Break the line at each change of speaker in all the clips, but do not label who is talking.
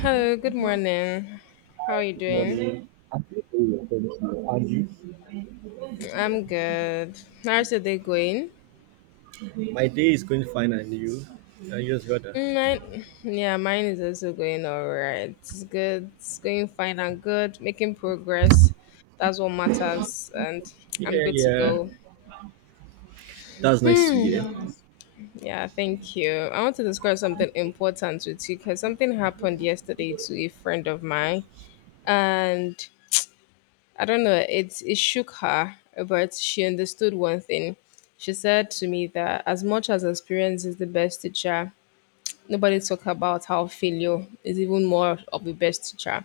Hello, good morning. How are you doing?
Morning. And you?
I'm good. How's your day going?
My day is going fine, and you? You just got that.
Mm, Mine, yeah, mine is also going all right. It's good. It's going fine and good. Making progress. That's what matters. And I'm
Yeah,
good to
yeah.
go.
That's nice to hear.
Hmm. Yeah, thank you. I want to discuss something important with you because something happened yesterday to a friend of mine. And I don't know, it shook her, but she understood one thing. She said to me that as much as experience is the best teacher, nobody talk about how failure is even more of the best teacher.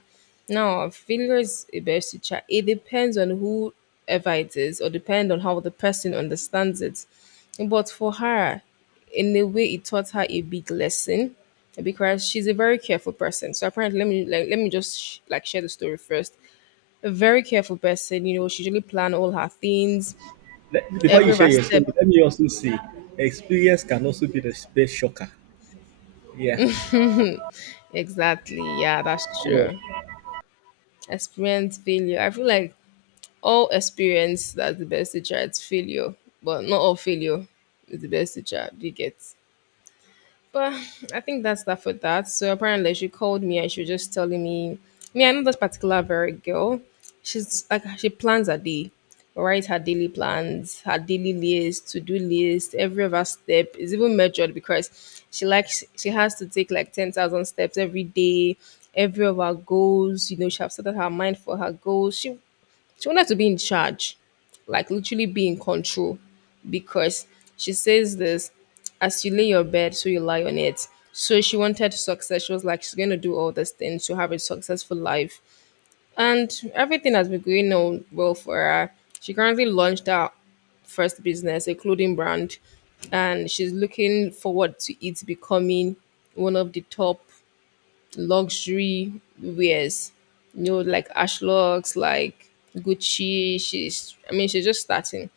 Now, failure is a best teacher. It depends on whoever it is, or depend on how the person understands it. But for her, in a way, it taught her a big lesson because she's a very careful person. So apparently, let me just share the story first. A very careful person. You know, she really planned all her things,
Let- before you
every of
share
her
your
step.
story, let me also say, experience can also be the space shocker. Yeah.
Exactly. Yeah, that's true.
Yeah.
Experience failure. I feel like all experience that's the best teacher. It's failure, but not all failure is the best teacher. Do you get? But I think that's that for that. So apparently she called me and she was just telling me. I know this particular very girl. She's like she plans her day, writes her daily plans, her daily list, to-do list, every of her step is even measured because she has to take like 10,000 steps every day, every of her goals, you know, she have set up her mind for her goals. She wanted to be in charge, like literally be in control, because she says this as you lay your bed, so you lie on it. So she wanted success. She was like, she's going to do all these things to have a successful life. And everything has been going on well for her. She currently launched her first business, a clothing brand, and she's looking forward to it becoming one of the top luxury wears, you know, like Ashlocks, like Gucci. She's, I mean, she's just starting,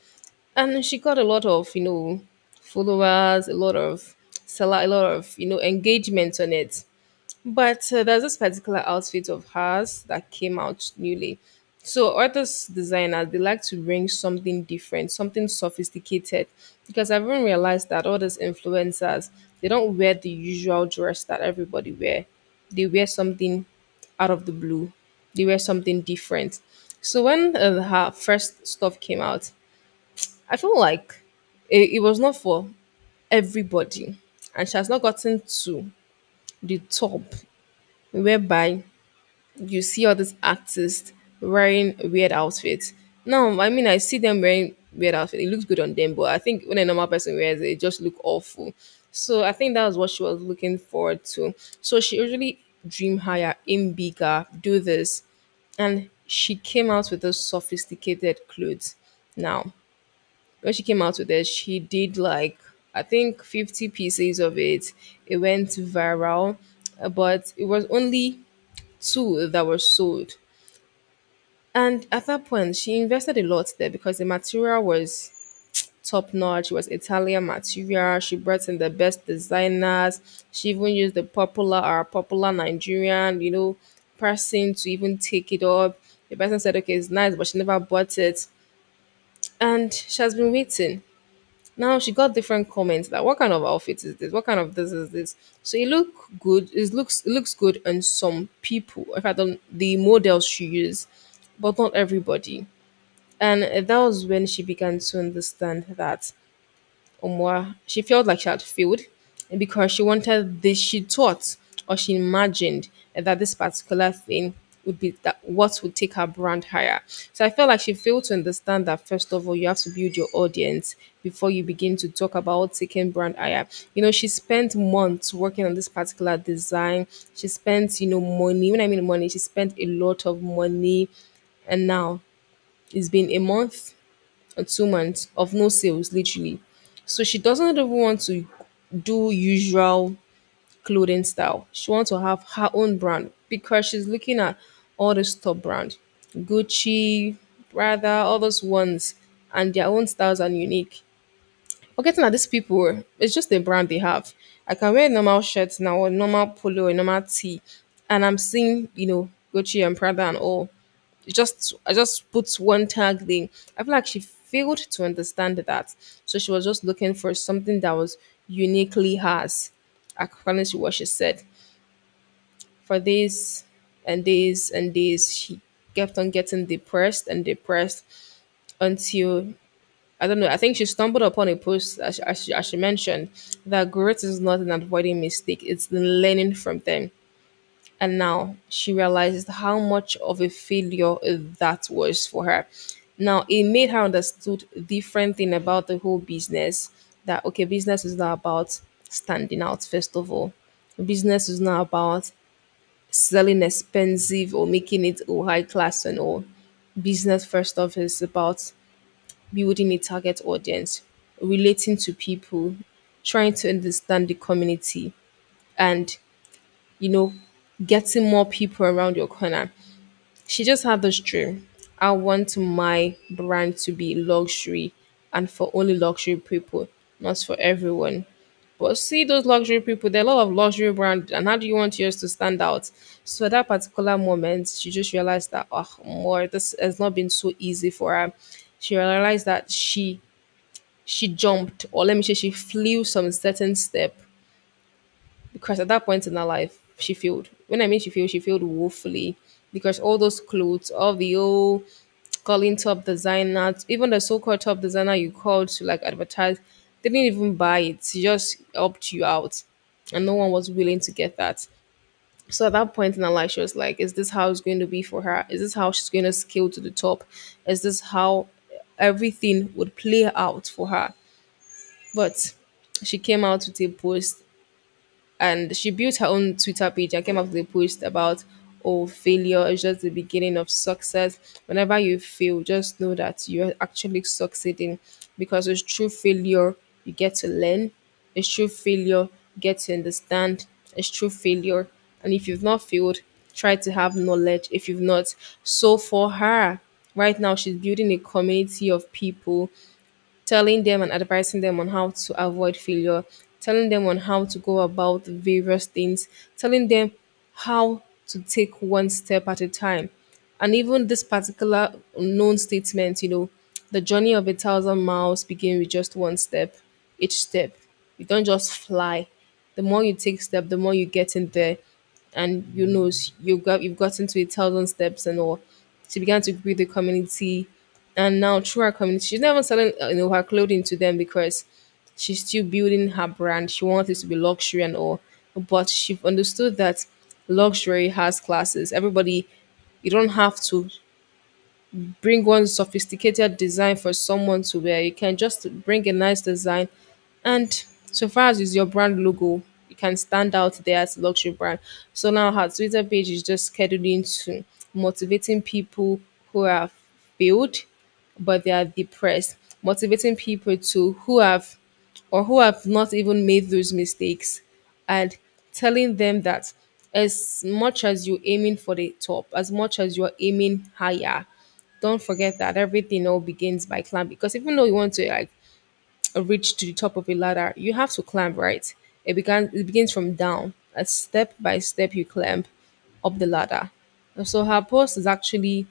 and she got a lot of, you know, followers, a lot of seller, a lot of, you know, engagements on it. But there's this particular outfit of hers that came out newly. So artists, designers, they like to bring something different, something sophisticated, because I've even realized that all these influencers, they don't wear the usual dress that everybody wear. They wear something out of the blue. They wear something different. So when her first stuff came out, I feel like it was not for everybody, and she has not gotten to the top whereby you see all these artists wearing weird outfits. No, I mean I see them wearing weird outfits. It looks good on them, but I think when a normal person wears it, it just look awful. So I think that was what she was looking forward to. So she usually dream higher, aim bigger, do this, and she came out with those sophisticated clothes. Now, when she came out with it, she did like I think 50 pieces of it. It went viral, but it was only two that were sold. And at that point, she invested a lot there because the material was top notch. It was Italian material. She brought in the best designers. She even used the popular or popular Nigerian, you know, person to even take it up. The person said, okay, it's nice, but she never bought it. And she has been waiting. Now she got different comments that what kind of outfit is this? What kind of this is this? So it look good. It looks good on some people. In fact, do the models she used, but not everybody. And that was when she began to understand that Omwa, she felt like she had failed because she wanted this, she thought or she imagined that this particular thing would be that what would take her brand higher. So I felt like she failed to understand that first of all, you have to build your audience before you begin to talk about taking brand higher. You know, she spent months working on this particular design. She spent, you know, money. When I mean money, she spent a lot of money, and now it's been a month or 2 months of no sales, literally. So she doesn't even want to do usual clothing style. She wants to have her own brand because she's looking at all this top brand, Gucci, Prada, all those ones, and their own styles are unique. Forgetting that these people, it's just the brand they have. I can wear a normal shirt now, or normal polo, or normal tee, and I'm seeing, you know, Gucci and Prada and all just I just put one tag thing. I feel like she failed to understand that. So she was just looking for something that was uniquely hers, according to what she said. For days and days and days. She kept on getting depressed and depressed until I don't know. I think she stumbled upon a post, as she mentioned, that growth is not an avoiding mistake; it's the learning from them. And now she realizes how much of a failure that was for her. Now it made her understood different thing about the whole business. That okay, business is not about standing out first of all. Business is not about selling expensive or making it all high class and all. Business first off is about building a target audience, relating to people, trying to understand the community, and you know, getting more people around your corner. She just had this dream. I want my brand to be luxury and for only luxury people, not for everyone. But see those luxury people, there are a lot of luxury brand, and how do you want yours to stand out? So at that particular moment, she just realized that oh more this has not been so easy for her. She realized that she jumped, or let me say she flew some certain step, because at that point in her life she failed. When I mean she failed, she failed woefully, because all those clothes, all the old calling top designers, even the so-called top designer you called to like advertise, they didn't even buy it. She just helped you out, and no one was willing to get that. So at that point in her life she was like, is this how it's going to be for her? Is this how she's going to scale to the top? Is this how everything would play out for her? But she came out with a post, and she built her own Twitter page and came up with a post about, oh, failure is just the beginning of success. Whenever you fail, just know that you're actually succeeding, because it's true failure you get to learn, it's true failure you get to understand, it's true failure. And if you've not failed, try to have knowledge. If you've not, so for her, right now she's building a community of people, telling them and advising them on how to avoid failure, telling them on how to go about various things, telling them how to take one step at a time. And even this particular known statement, you know, the journey of 1,000 miles begin with just one step. Each step, you don't just fly. The more you take step, the more you get in there, and you know, you've gotten to 1,000 steps and all. She began to build the community, and now through her community, she's not even selling her clothing to them, because she's still building her brand. She wants it to be luxury and all, but she understood that luxury has classes. Everybody, you don't have to bring one sophisticated design for someone to wear. You can just bring a nice design. And so far as is your brand logo, you can stand out there as a luxury brand. So now her Twitter page is just scheduling to motivating people who have failed but they are depressed, motivating people to who have or who have not even made those mistakes, and telling them that as much as you're aiming for the top, as much as you're aiming higher, don't forget that everything all begins by climb, because even though you want to like reach to the top of a ladder, you have to climb, right? It begins from down. As step by step you climb up the ladder. And so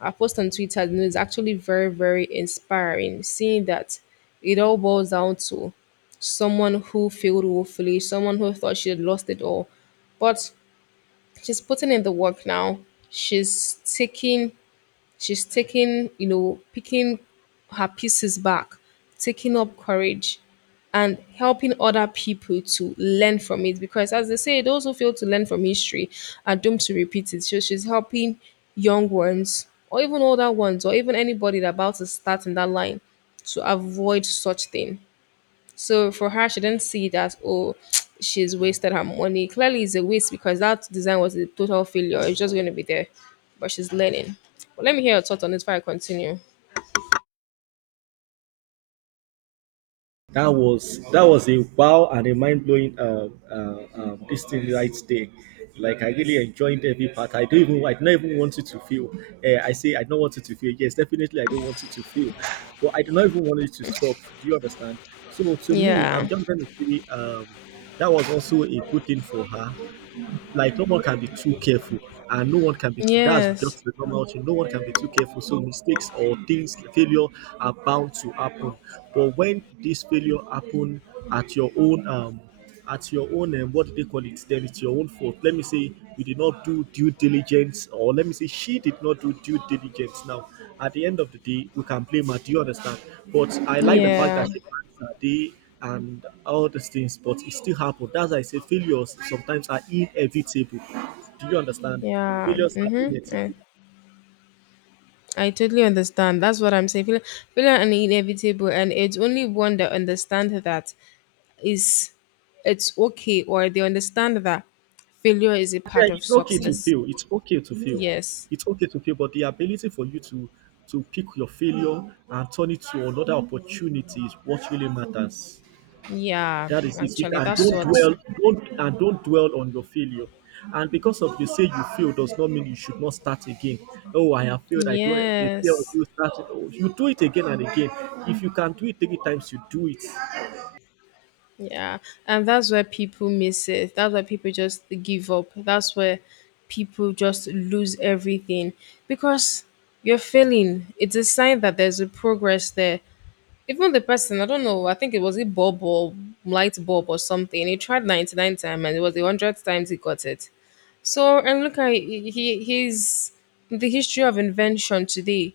her post on Twitter, you know, is actually very, very inspiring, seeing that it all boils down to someone who failed woefully, someone who thought she had lost it all. But she's putting in the work now. She's taking She's taking, picking her pieces back, taking up courage, and helping other people to learn from it. Because, as they say, those who fail to learn from history are doomed to repeat it. So, she's helping young ones, or even older ones, or even anybody that about to start in that line to avoid such thing. So for her, she didn't see that, oh, she's wasted her money. Clearly, it's a waste because that design was a total failure. It's just going to be there. But she's learning. But let me hear your thoughts on this before I continue.
That was a wow and a mind blowing this thing right there. Like I really enjoyed every part. I don't even want it to feel. I say I don't want it to feel. Yes, definitely I don't want it to feel, but I do not even want it to stop. Do you understand? So to me, I'm
Yeah.
just going to say that was also a good thing for her. Like no one can be too careful, and no one can be too— that's
Yes.
just the normal thing. No one can be too careful, so mistakes or things, failure, are bound to happen. But when this failure happen at your own at your own, what do they call it? Then it's your own fault. Let me say you did not do due diligence, or let me say she did not do due diligence. Now, at the end of the day, we can blame her. Do you understand? But I like the fact
Yeah.
that she plans her day and all these things, but it still happened. That's why I say failures sometimes are inevitable. Do you understand?
Yeah.
Failures are
Mm-hmm.
inevitable.
I totally understand. That's what I'm saying. Failure and inevitable, and it's only one that understand that is it's okay, or they understand that failure is a
Yeah,
part of
it's okay to
success.
fail. It's okay to fail.
Yes.
It's okay to fail, but the ability for you to pick your failure and turn it to another opportunity is what really matters.
Yeah,
That is it.
actually,
And
that's
don't
what.
dwell, don't dwell on your failure. And because of you say you fail does not mean you should not start again. Oh, I have failed. I don't. The fear of
Yes.
you starting. Oh, you do it again and again. If you can do it three times, you do it.
Yeah. And that's where people miss it. That's where people just give up. That's where people just lose everything because you're failing. It's a sign that there's a progress there. Even the person, I don't know, I think it was a bulb or light bulb or something. He tried 99 times and it was the 100th times he got it. So, and look at he- his the history of invention today.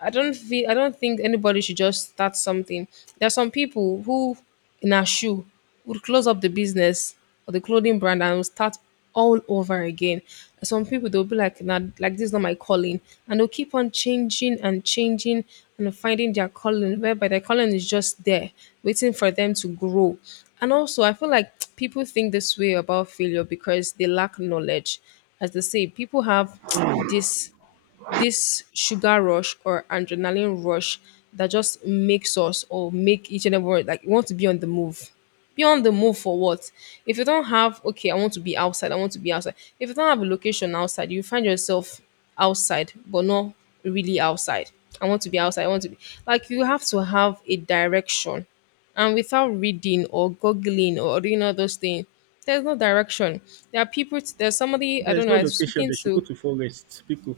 I don't think anybody should just start something. There are some people who in a shoe would close up the business or the clothing brand and will start all over again. Some people they'll be like, nah, like this is not my calling. And they'll keep on changing and changing and finding their calling, whereby their calling is just there, waiting for them to grow. And also I feel like people think this way about failure because they lack knowledge. As they say, people have this this sugar rush or adrenaline rush that just makes us or make each and every one like you want to be on the move. Be on the move for what? If you don't have okay, I want to be outside. If you don't have a location outside, you find yourself outside, but not really outside. I want to be outside, I want to be like you have to have a direction. And without reading or googling or doing all those things, there's no direction. There are people there's somebody I
There
don't
is
know,
no
I was
location.
speaking
They should go
to
to forest, people.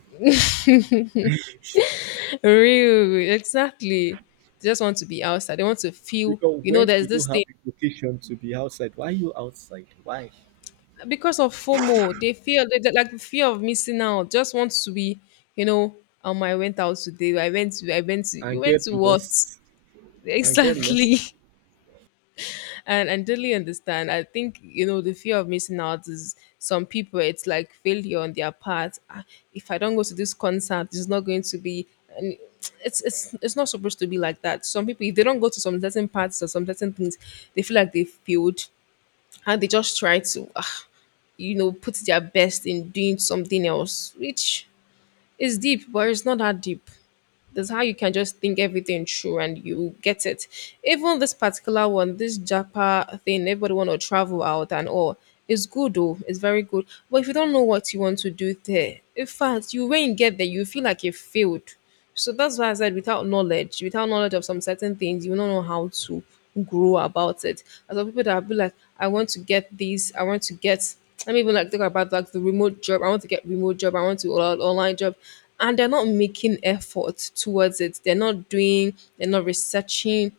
Real, exactly. They just want to be outside. They want to feel,
Because
you know,
when
there's
you
this
don't have
thing
a location to be outside, why are you outside? Why?
because of FOMO. They feel they- like the fear of missing out. Just want to be, you know, I went out today. I went to, you
And
went
get
to what?
lost. And get lost.
Exactly. And I totally understand. I think, you know, the fear of missing out is some people, it's like failure on their part. Ah, if I don't go to this concert, it's not going to be. And it's not supposed to be like that. Some people, if they don't go to some certain parts or some certain things, they feel like they failed and they just try to, ah, you know, put their best in doing something else, which is deep, but it's not that deep. That's how you can just think everything through and you get it. Even this particular one, this Japa thing, everybody want to travel out and all. It's good though. It's very good. But if you don't know what you want to do there, in fact, you when you get there, you feel like you failed. So that's why I said without knowledge of some certain things, you will not know how to grow about it. And some people that will be like, I want to get this, I want to get let me even like think about like the remote job. I want to online job. And they're not making effort towards it. They're not researching,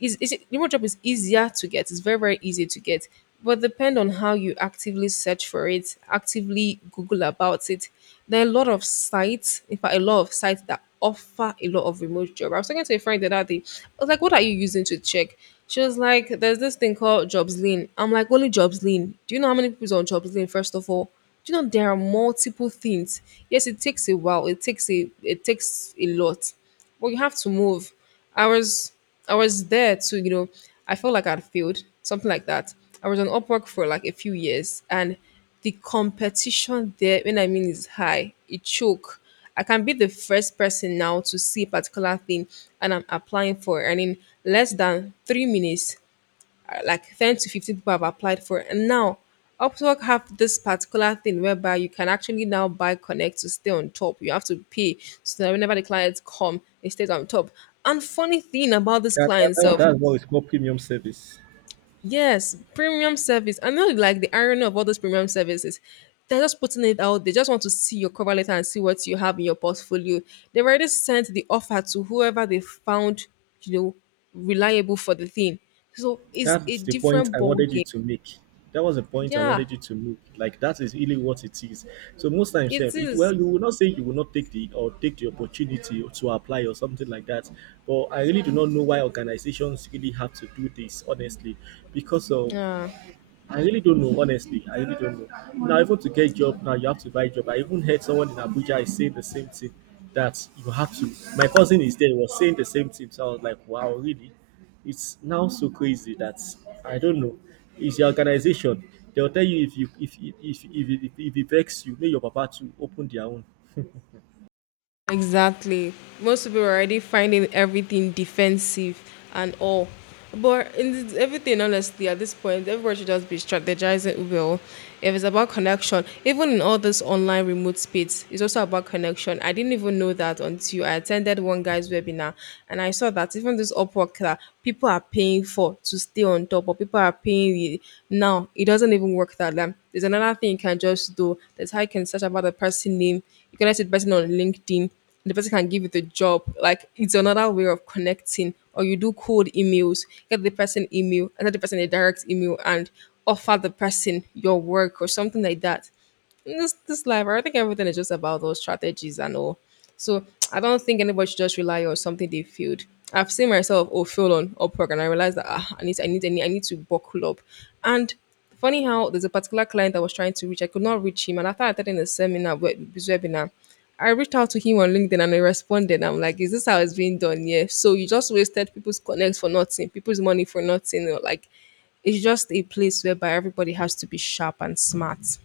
remote job is easier to get. It's very easy to get, but depend on how you actively search for it, actively Google about it. There are a lot of sites, in fact, a lot of sites that offer a lot of remote job. I was talking to a friend the other day. I was like, "What are you using to check?" She was like, "There's this thing called JobsLean." I'm like, "Only JobsLean? Do you know how many people is on JobsLean? First of all." Do you know there are multiple things? Yes, it takes a while, it takes a, it takes a lot, but you have to move. I was I was there to, you know, I felt like I'd failed, something like that. I was on Upwork for like a few years and the competition there, when I mean is high, it choke. I can be the first person now to see a particular thing and I'm applying for earning less than 3 minutes like 10 to 15 people have applied for it. And now Upwork have this particular thing whereby you can actually now buy connect to stay on top. You have to pay so that whenever the clients come, it stays on top. And funny thing about this
That, that,
client
that,
self,
that's what is called premium service.
yes, premium service. I know like the irony of all those premium services. They're just putting it out. They just want to see your cover letter and see what you have in your portfolio. They've already sent the offer to whoever they found, you know, reliable for the thing. So it's a
That's the point
different
I
ball
wanted you
game.
to make. That was the point I
Yeah,
wanted you to make. Like that is really what it is. So most times,
it
sef, it,
is.
well, you will not say you will not take the or take the opportunity to apply or something like that. But I really do not know why organizations really have to do this, honestly, because of—
Yeah,
I really don't know, honestly. I really don't know. Now, even to get job, now you have to buy job. I even heard someone in Abuja is saying the same thing that you have to. My cousin is there, was saying the same thing. So I was like, wow, really? It's now so crazy that I don't know. It's your organization. They'll tell you if you if it vex you, make your papa to open their own.
exactly. Most people are already finding everything defensive and all. But in this, everything, honestly, at this point, everyone should just be strategizing well. If it's about connection, even in all this online remote space, it's also about connection. I didn't even know that until I attended one guy's webinar and I saw that even this Upwork that people are paying for to stay on top, or people are paying you now. It doesn't even work that way. There's another thing you can just do. That's how you can search about the person name. You can with person on LinkedIn. The person can give you the job. Like it's another way of connecting. Or you do cold emails, get the person email, and send the person a direct email and offer the person your work or something like that in this life, I think everything is just about those strategies and all. So I don't think anybody should just rely on something they failed. I've seen myself oh fail on Upwork and I realized that ah, I need to buckle up. And funny how there's a particular client I was trying to reach, I could not reach him, and after I attended a seminar this webinar. I reached out to him on LinkedIn and he responded. I'm like, is this how it's being done? Yeah. So you just wasted people's connects for nothing, people's money for nothing. Or like, it's just a place whereby everybody has to be sharp and smart.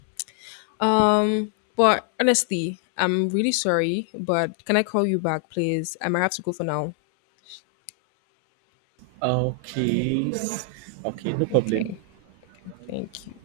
But honestly, I'm really sorry, but can I call you back, please? I might have to go for now.
Okay, s- okay, no problem.
Okay. Thank you.